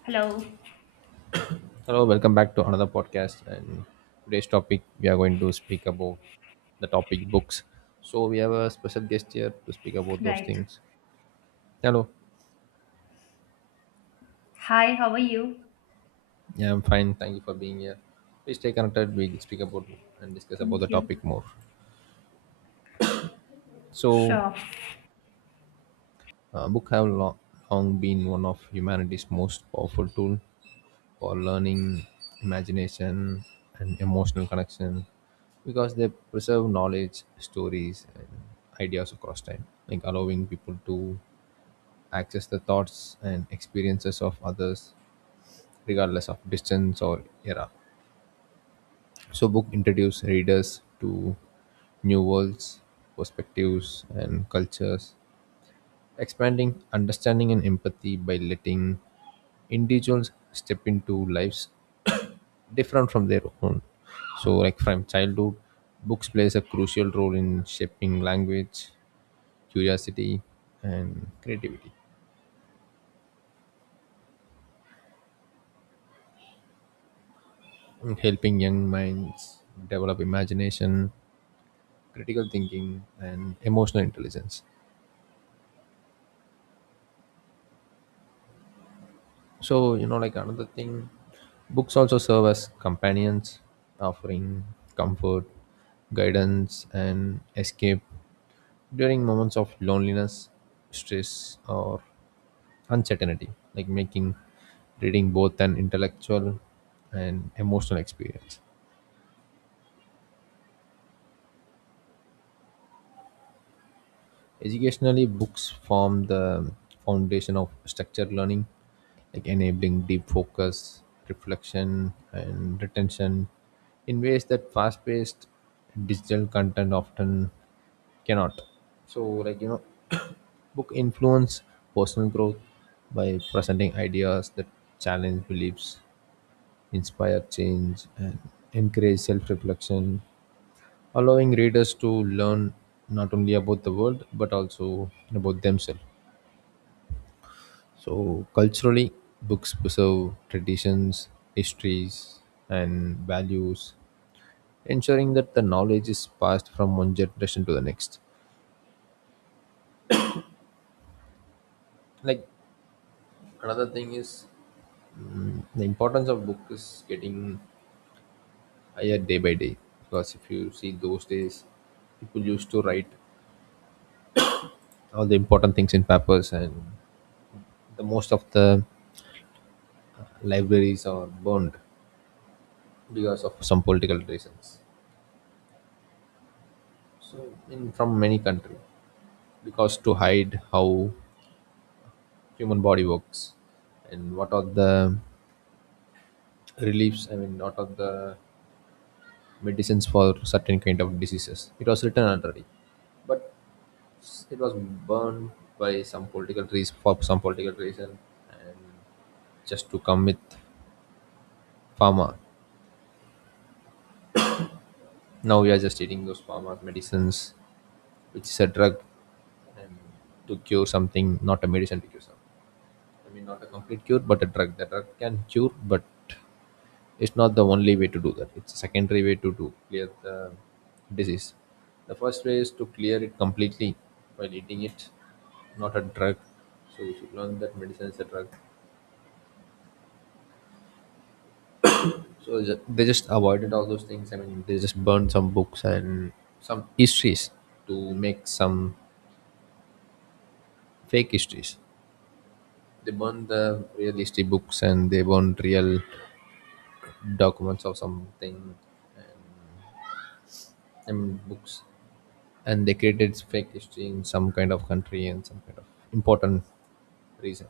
Hello. Hello, welcome back to another podcast. And today's topic we are going to speak about the topic books. So we have a special guest here to speak about those Right. things. Hello, Hi, how are you? yeah, I'm fine. Thank you for being here. Please stay connected. We can speak about and discuss about the Thank topic you. more. So, Sure. Book have long, long been one of humanity's most powerful tool for learning, imagination, and emotional connection because they preserve knowledge, stories, and ideas across time, like allowing people to access the thoughts and experiences of others regardless of distance or era. So, book introduce readers to new worlds, perspectives, and cultures, expanding understanding and empathy by letting individuals step into lives different from their own. So, like from childhood, books plays a crucial role in shaping language, curiosity, and creativity, and helping young minds develop imagination, critical thinking, and emotional intelligence. So, like another thing, books also serve as companions, offering comfort, guidance, and escape during moments of loneliness, stress, or uncertainty, like making reading both an intellectual and emotional experience. Educationally, books form the foundation of structured learning, like enabling deep focus, reflection, and retention in ways that fast paced digital content often cannot. So, like, book influence personal growth by presenting ideas that challenge beliefs, inspire change, and encourage self reflection allowing readers to learn not only about the world but also about themselves. So, culturally, books preserve traditions, histories, and values, ensuring that the knowledge is passed from one generation to the next. Like, another thing is the importance of book is getting higher day by day because if you see those days people used to write all the important things in papers and the most of the libraries are burned because of some political reasons. So in from many country, because to hide how human body works and what are the reliefs. I mean, what are the medicines for certain kind of diseases. It was written already, but it was burned by some political reason for some political reason and just to come with pharma. Now we are just eating those pharma medicines, which is a drug and to cure something, not a medicine to cure something. I mean, not a complete cure, but a drug. The drug can cure, but it's not the only way to do that. It's a secondary way to do clear the disease. The first way is to clear it completely while eating it, not a drug. So we should learn that medicine is a drug. So they just avoided all those things. I mean, they just burned some books and some histories to make some fake histories. They burned the real history books and they burned real documents of something uh, I mean, books and they created fake history in some kind of country and some kind of important reason.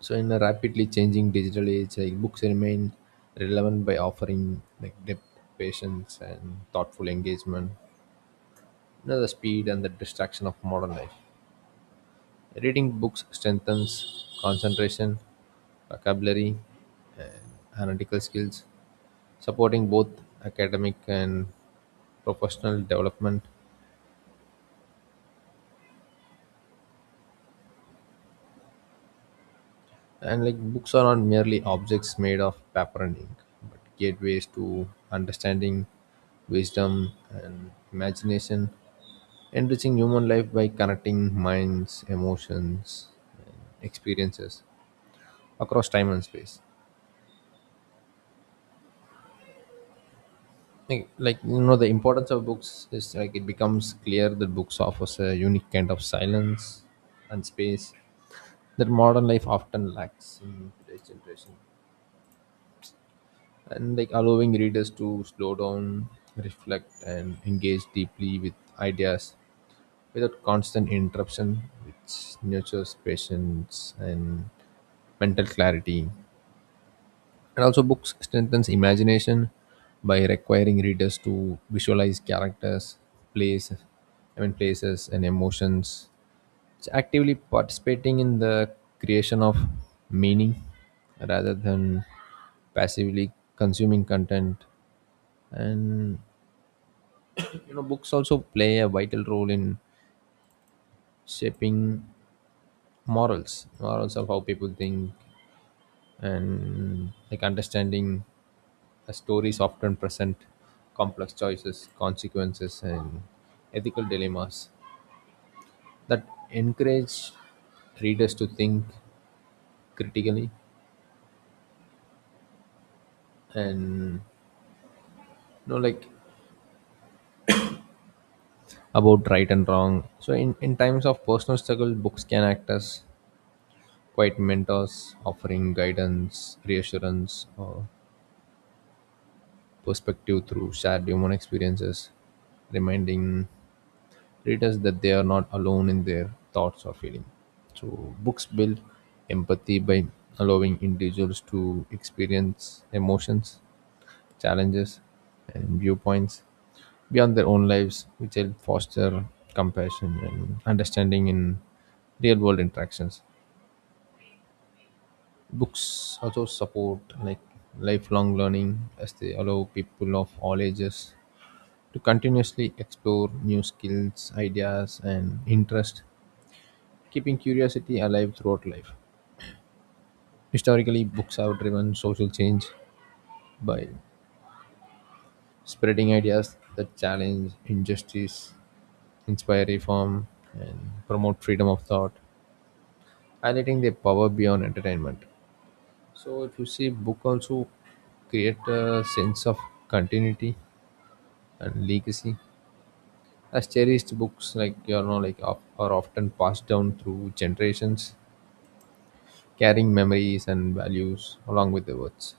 So in a rapidly changing digital age, like books remain relevant by offering like depth, patience, and thoughtful engagement. The speed and the distraction of modern life. Reading books strengthens concentration, vocabulary, and analytical skills, supporting both academic and professional development. And like books are not merely objects made of paper and ink, but gateways to understanding, wisdom, and imagination, enriching human life by connecting minds, emotions, and experiences across time and space. Like, the importance of books is like it becomes clear that books offers a unique kind of silence and space that modern life often lacks in today's generation. And, like, allowing readers to slow down, reflect, and engage deeply with ideas without constant interruption, which nurtures patience and mental clarity. And also, books strengthens imagination by requiring readers to visualize characters, place, I mean places, and emotions. It's actively participating in the creation of meaning rather than passively consuming content. And books also play a vital role in shaping morals of how people think and like understanding a stories often present complex choices, consequences, and ethical dilemmas that encourage readers to think critically and like about right and wrong. So in times of personal struggle, books can act as quite mentors offering guidance, reassurance, or perspective through shared human experiences, reminding readers that they are not alone in their thoughts or feelings. So, books build empathy by allowing individuals to experience emotions, challenges, and viewpoints beyond their own lives, which help foster compassion and understanding in real world interactions. Books also support like lifelong learning as they allow people of all ages to continuously explore new skills, ideas, and interest, keeping curiosity alive throughout life. Historically, books have driven social change by spreading ideas that challenge injustice, inspire reform, and promote freedom of thought, highlighting their power beyond entertainment. So, if you see, book also create a sense of continuity and legacy as cherished books like are often passed down through generations, carrying memories and values along with the words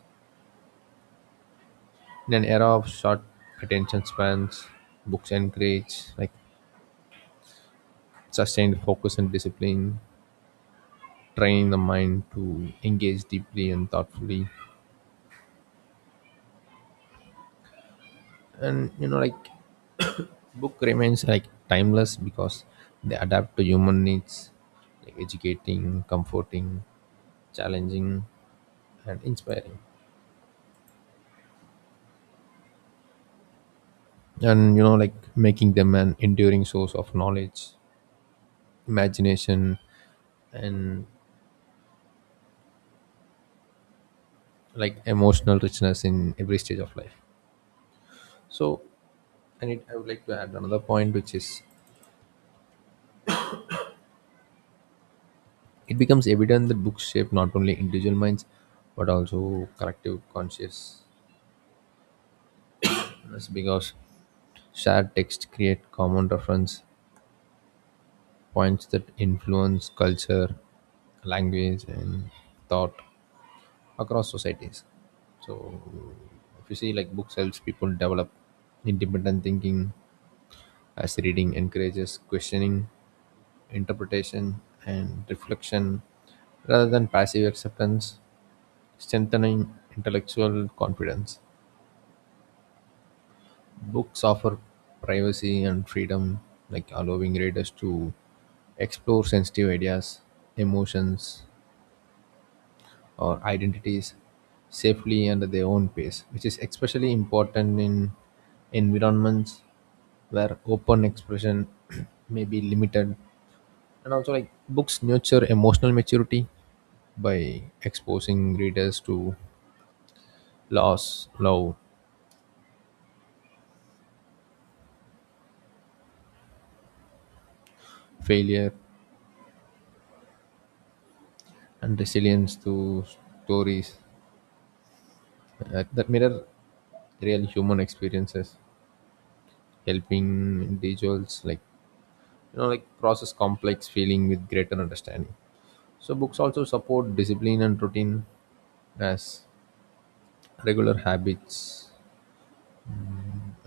in an era of short attention spans. Books encourage like sustained focus and discipline, training the mind to engage deeply and thoughtfully, and like book remains like timeless because they adapt to human needs, like educating, comforting, challenging, and inspiring, and like making them an enduring source of knowledge, imagination, and like emotional richness in every stage of life. So, and I would like to add another point, which is it becomes evident that books shape not only individual minds but also collective consciousness because shared text create common reference points that influence culture, language, and thought across societies. So if you see like books helps people develop independent thinking as reading encourages questioning, interpretation, and reflection rather than passive acceptance, strengthening intellectual confidence. Books offer privacy and freedom, like allowing readers to explore sensitive ideas, emotions, or identities safely and at their own pace, which is especially important in environments where open expression may be limited. And also, like books nurture emotional maturity by exposing readers to loss, love, failure, and resilience through stories that mirror real human experiences, helping individuals like process complex feeling with greater understanding. So books also support discipline and routine as regular habits,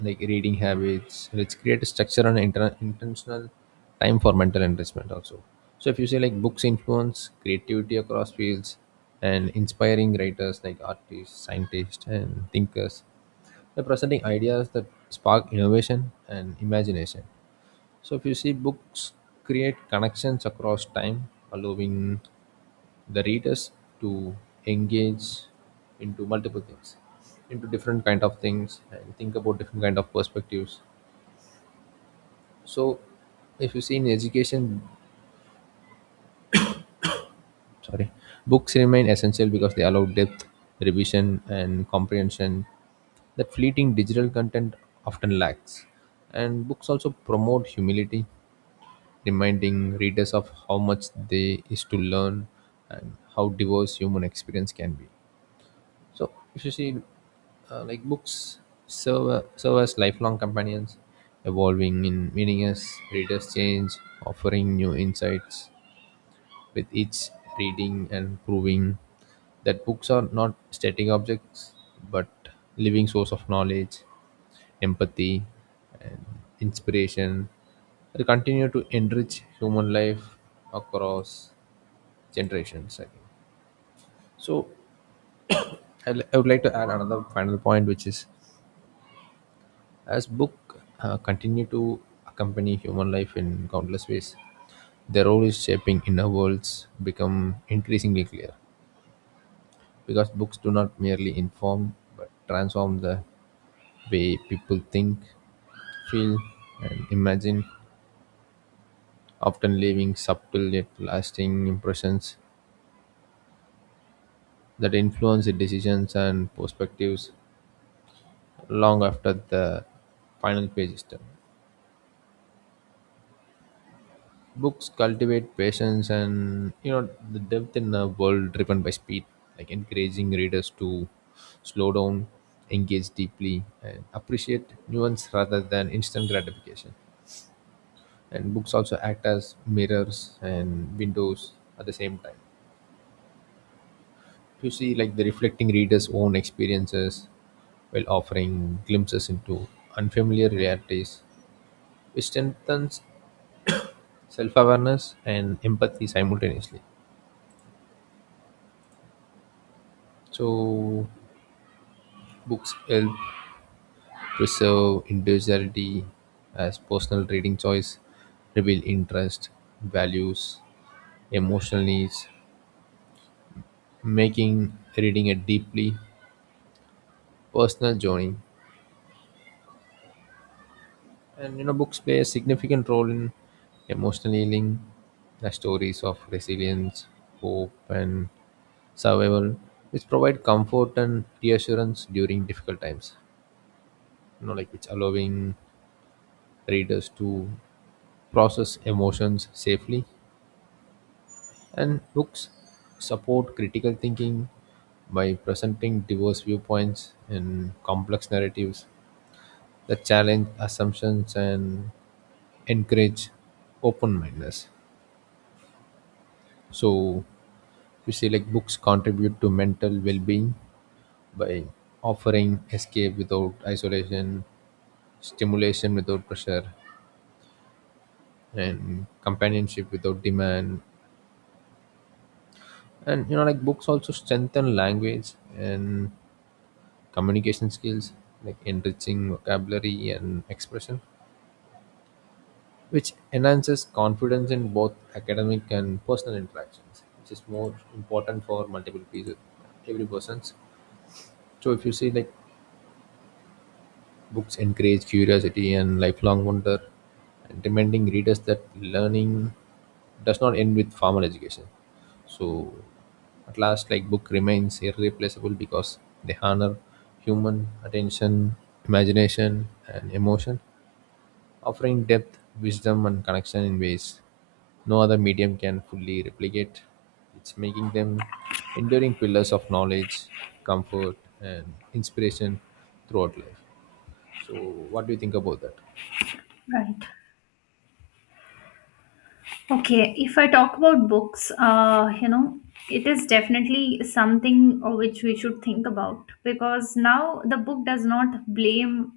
like reading habits, which create a structure and intentional time for mental enrichment also. So if you say like books influence creativity across fields and inspiring writers like artists, scientists, and thinkers, they're presenting ideas that spark innovation and imagination. So if you see, books create connections across time, allowing the readers to engage into multiple things, into different kind of things, and think about different kind of perspectives. So if you see in education, sorry, books remain essential because they allow depth, revision, and comprehension that fleeting digital content often lacks. And books also promote humility, reminding readers of how much there is to learn and how diverse human experience can be. So if you see, like books serve as lifelong companions, evolving in meaning as readers change, offering new insights with each reading and proving that books are not static objects but living source of knowledge, empathy, and inspiration. They continue to enrich human life across generations. I think so. I would like to add another final point, which is as book continue to accompany human life in countless ways, their role is shaping inner worlds become increasingly clear because books do not merely inform but transform the way people think, feel, and imagine, often leaving subtle yet lasting impressions that influence the decisions and perspectives long after the final page is done. Books cultivate patience and the depth in a world driven by speed, like encouraging readers to slow down, engage deeply, and appreciate nuance rather than instant gratification. And books also act as mirrors and windows at the same time. You see, like the reflecting readers' own experiences while offering glimpses into unfamiliar realities, which strengthens self awareness and empathy simultaneously. So, books help preserve individuality as personal reading choice, reveal interest, values, emotional needs, making reading a deeply personal journey. And books play a significant role in emotional healing, the stories of resilience, hope, and survival, which provide comfort and reassurance during difficult times. Like which allowing readers to process emotions safely. And books support critical thinking by presenting diverse viewpoints and complex narratives that challenge assumptions and encourage open mindedness. So, you see, like books contribute to mental well being by offering escape without isolation, stimulation without pressure, and companionship without demand. And like books also strengthen language and communication skills, like enriching vocabulary and expression, which enhances confidence in both academic and personal interactions, which is more important for multiple people, every persons. So if you see, like books encourage curiosity and lifelong wonder, and reminding readers that learning does not end with formal education. So at last, like book remains irreplaceable because they honor human attention, imagination, and emotion, offering depth, wisdom, and connection in ways no other medium can fully replicate. It's making them enduring pillars of knowledge, comfort, and inspiration throughout life. So, what do you think about that? Right. Okay. If I talk about books, you know, it is definitely something which we should think about because now the book does not blame,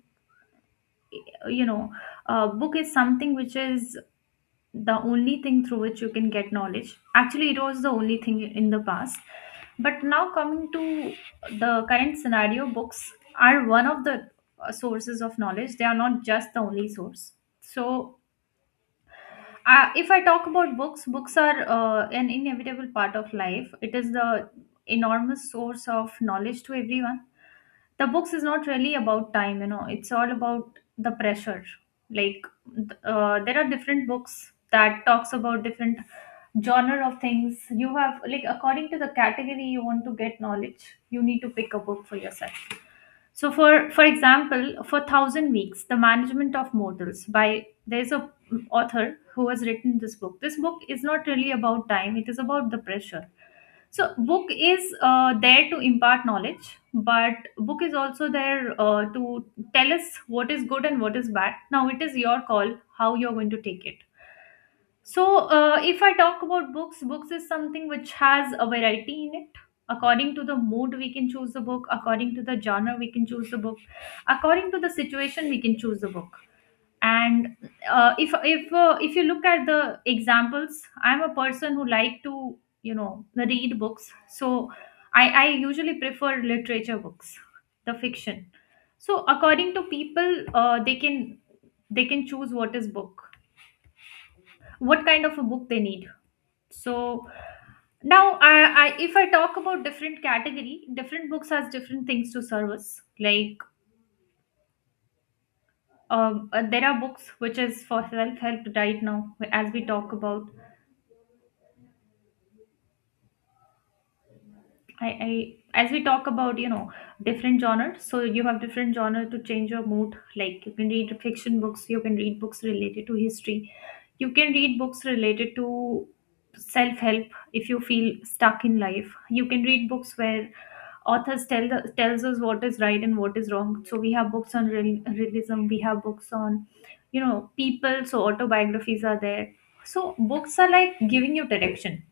you know, book is something which is the only thing through which you can get knowledge. Actually, it was the only thing in the past. But now, coming to the current scenario, books are one of the sources of knowledge. They are not just the only source. So, if I talk about books, books are an inevitable part of life. It is the enormous source of knowledge to everyone. The books is not really about time, you know, it's all about the pressure. Like there are different books that talks about different genre of things. You have, like, according to the category you want to get knowledge, you need to pick a book for yourself. So for example, for 1000 weeks the management of mortals, by there's a author who has written this book. This book is not really about time, it is about the pressure. So book is there to impart knowledge, but book is also there to tell us what is good and what is bad. Now it is your call how you're going to take it. So if I talk about books, books is something which has a variety in it. According to the mood, we can choose the book. According to the genre, we can choose the book. According to the situation, we can choose the book, and if you look at the examples, I'm a person who like to, you know, read books. So I usually prefer literature books, the fiction. So according to people, they can choose what is book, what kind of a book they need. So now I if I talk about different category, different books has different things to service, like there are books which is for self help. Right now, as we talk about, I, I as we talk about, you know, different genres, so you have different genre to change your mood, like you can read fiction books, you can read books related to history, you can read books related to self-help. If you feel stuck in life, you can read books where authors tells us what is right and what is wrong. So we have books on realism, we have books on, you know, people, so autobiographies are there. So books are like giving you direction.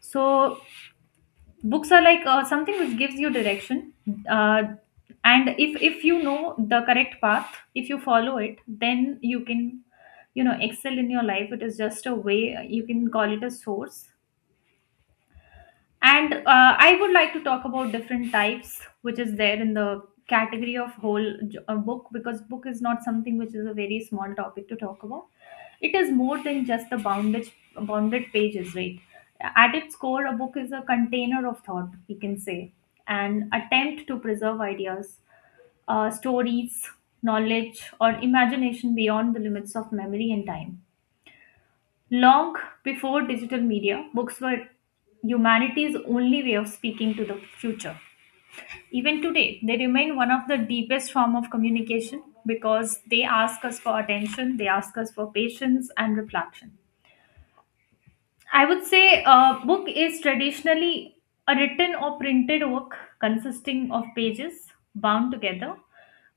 So books are like something which gives you direction, uh, and if you know the correct path, if you follow it then you can, you know, excel in your life. It is just a way, you can call it a source. And I would like to talk about different types which is there in the category of whole book, because book is not something which is a very small topic to talk about. It is more than just the bounded pages, right? At its core, a book is a container of thought, we can say, an attempt to preserve ideas, stories, knowledge, or imagination beyond the limits of memory and time. Long before digital media, books were humanity's only way of speaking to the future. Even today, they remain one of the deepest form of communication because they ask us for attention, they ask us for patience and reflection. I would say a book is traditionally a written or printed work consisting of pages bound together.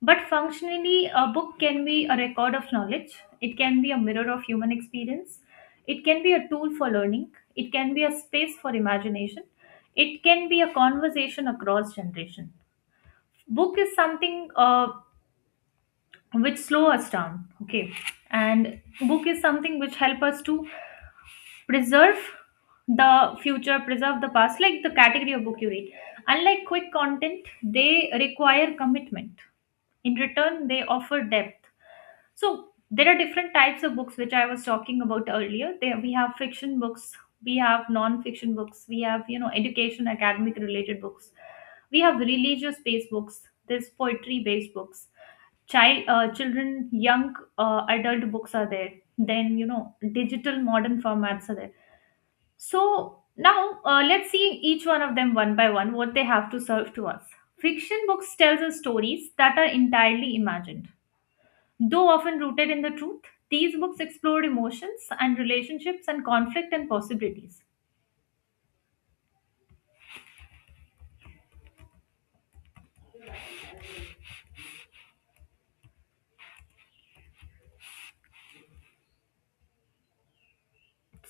But functionally, a book can be a record of knowledge, it can be a mirror of human experience, it can be a tool for learning, it can be a space for imagination, it can be a conversation across generation. Book is something which slow us down, okay, and book is something which help us to preserve the future, preserve the past, like the category of book you read. Unlike quick content, they require commitment. In return, they offer depth. So there are different types of books which I was talking about earlier. There we have fiction books, we have non-fiction books, we have, you know, education, academic related books, we have religious based books, there's poetry based books, children, young adult books are there, then you know, digital modern formats are there. So now let's see each one of them one by one, what they have to serve to us. Fiction books tells us stories that are entirely imagined. Though often rooted in the truth, these books explore emotions and relationships and conflict and possibilities.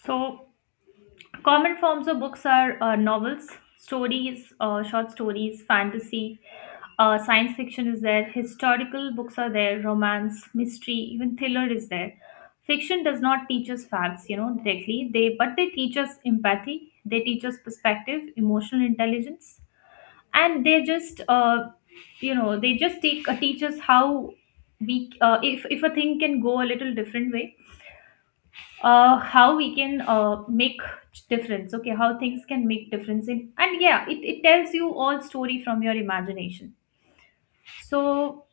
So common forms of books are novels, stories, short stories, fantasy, science fiction is there, historical books are there, romance, mystery, even thriller is there. Fiction does not teach us facts, you know, directly. They, but they teach us empathy, they teach us perspective, emotional intelligence, and they just, you know, they just take teach us how we, if a thing can go a little different way, how we can make difference, okay, how things can make difference in, and yeah, it tells you all story from your imagination. So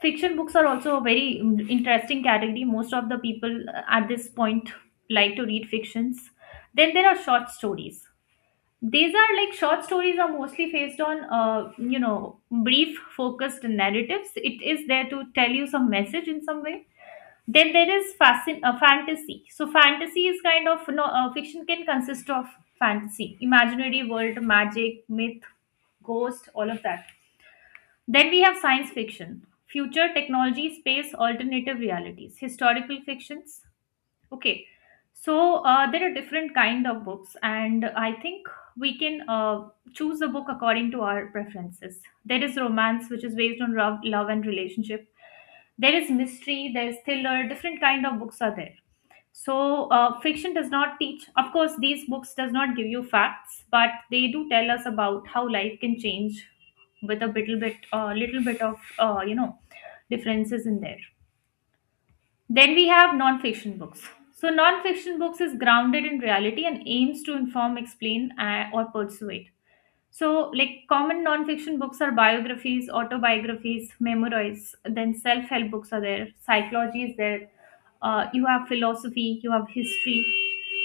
fiction books are also a very interesting category. Most of the people at this point like to read fictions. Then there are short stories. These are like, short stories are mostly based on, you know, brief focused narratives. It is there to tell you some message in some way. Then there is fantasy. So fantasy is kind of no, fiction can consist of fantasy, imaginary world, magic, myth, ghost, all of that. Then we have science fiction, future technology, space, alternative realities, historical fictions. Okay, so there are different kind of books, and I think we can choose a book according to our preferences. There is romance, which is based on love, love and relationship. There is mystery, there is thriller, different kind of books are there. So fiction does not teach, of course these books does not give you facts, but they do tell us about how life can change with a little bit, little bit of, you know, differences in there. Then we have non-fiction books. So non-fiction books is grounded in reality and aims to inform, explain, or persuade. So, like, common non-fiction books are biographies, autobiographies, memoirs, then self-help books are there, psychology is there, you have philosophy, you have history,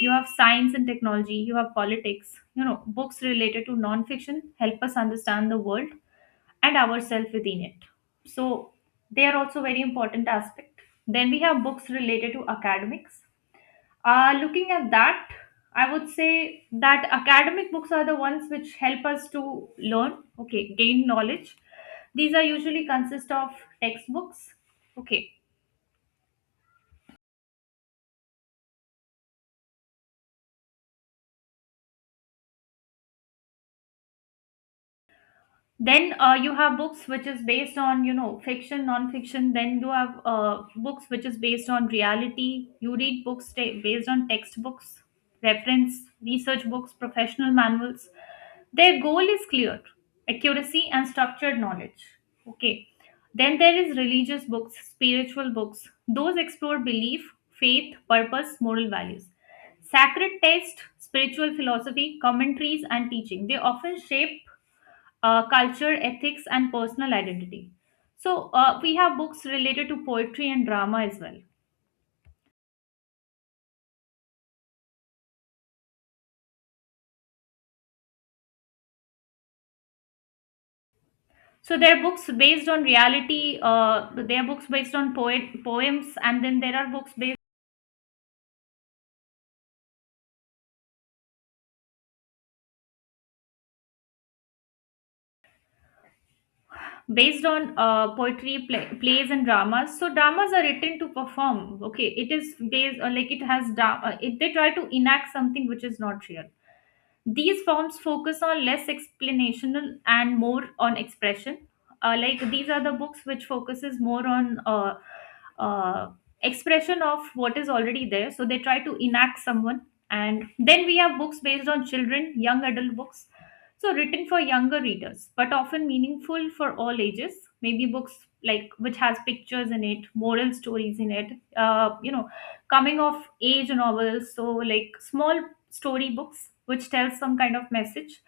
you have science and technology, you have politics. You know, books related to non-fiction help us understand the world and ourselves within it. So, they are also very important aspect. Then we have books related to academics. Looking at that, I would say that academic books are the ones which help us to learn, okay, gain knowledge. These are usually consist of textbooks, okay, then you have books which is based on, you know, fiction, non-fiction, then you have books which is based on reality. You read books based on textbooks, reference, research books, professional manuals. Their goal is clear: accuracy and structured knowledge. Okay, then there is religious books, spiritual books. Those explore belief, faith, purpose, moral values, sacred text, spiritual philosophy, commentaries, and teaching. They often shape culture, ethics, and personal identity. So, we have books related to poetry and drama as well. So, there are books based on reality, there are books based on poems, and then there are books based on poetry, plays, and dramas. So, dramas are written to perform. Okay, it is based, or like it has drama, it, they try to enact something which is not real. These forms focus on less explanational and more on expression. Like these are the books which focuses more on uh, expression of what is already there. So they try to enact someone. And then we have books based on children, young adult books. So written for younger readers, but often meaningful for all ages. Maybe books like which has pictures in it, moral stories in it. Uh, you know, Coming of age novels, so like small storybooks which tells some kind of message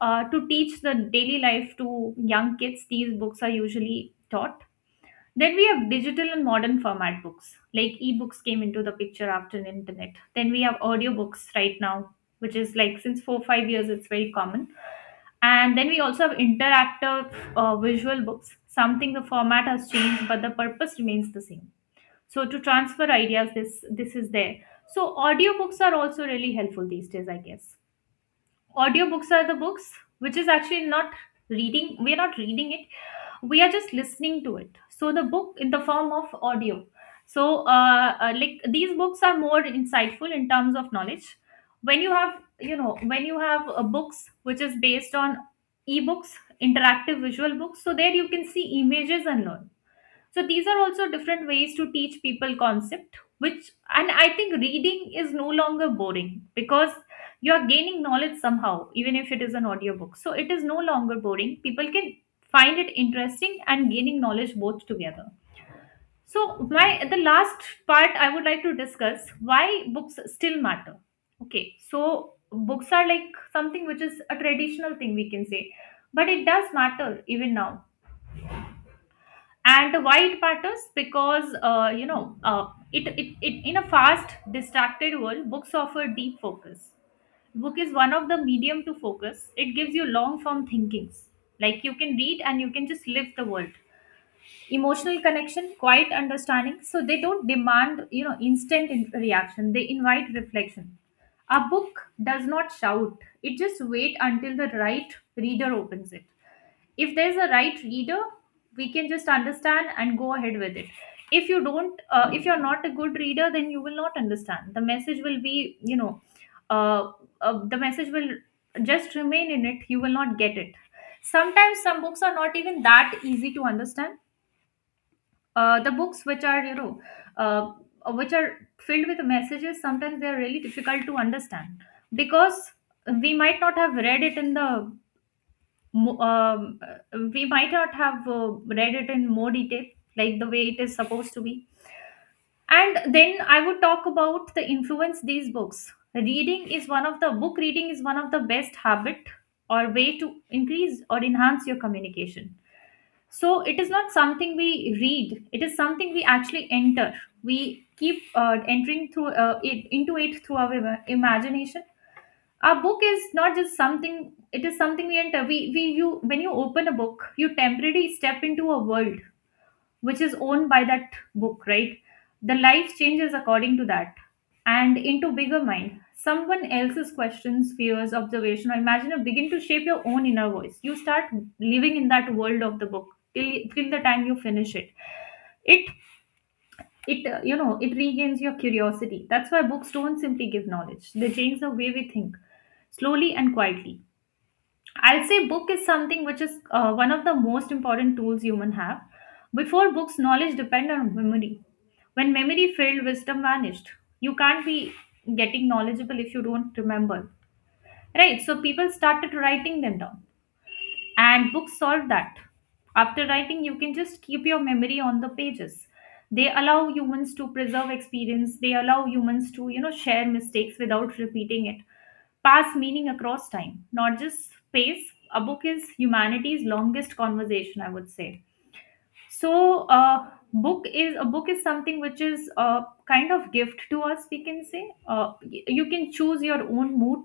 to teach the daily life to young kids, these books are usually taught. Then we have digital and modern format books like ebooks came into the picture after the internet. Then we have audiobooks right now, which is like since 4 5 years it's very common. And then we also have interactive visual books. Something, the format has changed but the purpose remains the same, so to transfer ideas, this is there. So audiobooks are also really helpful these days, I guess. Audiobooks are the books which is actually not reading, we are not reading it, we are just listening to it, so the book in the form of audio. So like these books are more insightful in terms of knowledge. When you have, you know, when you have books which is based on ebooks, interactive visual books, so there you can see images and learn. So these are also different ways to teach people concept which. And I think reading is no longer boring because you are gaining knowledge somehow, even if it is an audiobook, so it is no longer boring. People can find it interesting and gaining knowledge both together. So my, the last part I would like to discuss, why books still matter. Okay, so books are like something which is a traditional thing, we can say, but it does matter even now. And why it matters, because it in a fast distracted world, books offer deep focus. Book is one of the medium to focus, it gives you long form thinkings, like you can read and you can just live the world, emotional connection, quiet understanding. So they don't demand, you know, instant reaction, they invite reflection. A book does not shout, it just wait until the right reader opens it. If there's a right reader, we can just understand and go ahead with it. If you don't, if you're not a good reader, then you will not understand, the message will be, you know, uh, the message will just remain in it, you will not get it. Sometimes some books are not even that easy to understand. The books which are, you know, uh, which are filled with messages, sometimes they are really difficult to understand because we might not have read it in the we might not have read it in more detail, like the way it is supposed to be. And then I would talk about the influence these books. Reading is one of the book reading is one of the best habit or way to increase or enhance your communication. So it is not something we read; it is something we actually enter. We keep entering through it into it through our imagination. A book is not just something, it is something we enter, we you, when you open a book you temporarily step into a world which is owned by that book, right? The life changes according to that, and into bigger mind, someone else's questions, fears, observation, or imagine, or begin to shape your own inner voice. You start living in that world of the book till the time you finish it. it it you know, it regains your curiosity. That's why books don't simply give knowledge, they change the way we think, slowly and quietly. I'd say book is something which is one of the most important tools human have. Before books, knowledge depend on memory. When memory failed, wisdom vanished. You can't be getting knowledgeable if you don't remember. Right, so people started writing them down and books solve that. After writing, you can just keep your memory on the pages. They allow humans to preserve experience, they allow humans to, you know, share mistakes without repeating it, pass meaning across time, not just space. A book is humanity's longest conversation, I would say. So book is a, book is something which is a kind of gift to us, we can say. You can choose your own mood.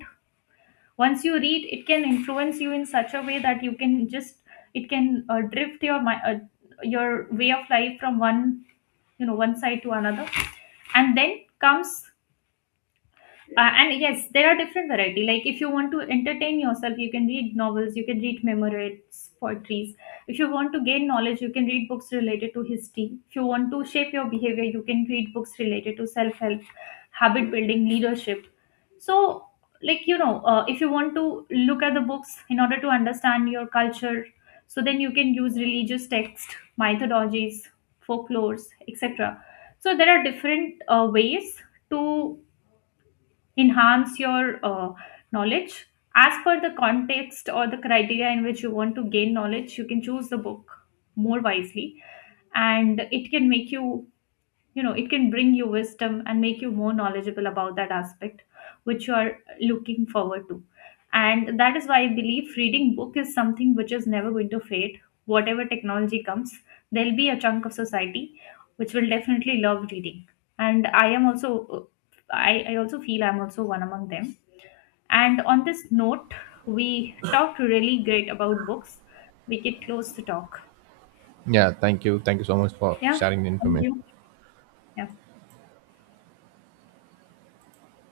Once you read, it can influence you in such a way that you can just, it can drift your your way of life from one, you know, one side to another. And then comes and yes, there are different variety. Like if you want to entertain yourself, you can read novels, you can read memoirs, poetries. If you want to gain knowledge, you can read books related to history. If you want to shape your behavior, you can read books related to self help, habit building, leadership. So like, you know, if you want to look at the books in order to understand your culture, so then you can use religious text, mythologies, folklores, etc. So there are different ways to enhance your knowledge. As per the context or the criteria in which you want to gain knowledge, you can choose the book more wisely, and it can make you, you know, it can bring you wisdom and make you more knowledgeable about that aspect which you are looking forward to. And that is why I believe reading book is something which is never going to fade. Whatever technology comes, there'll be a chunk of society which will definitely love reading. And I am also, I also feel I'm also one among them. And on this note, we talked really great about books, we could close the talk. Yeah, thank you. Thank you so much for Yeah, sharing the thank information. you. Yeah.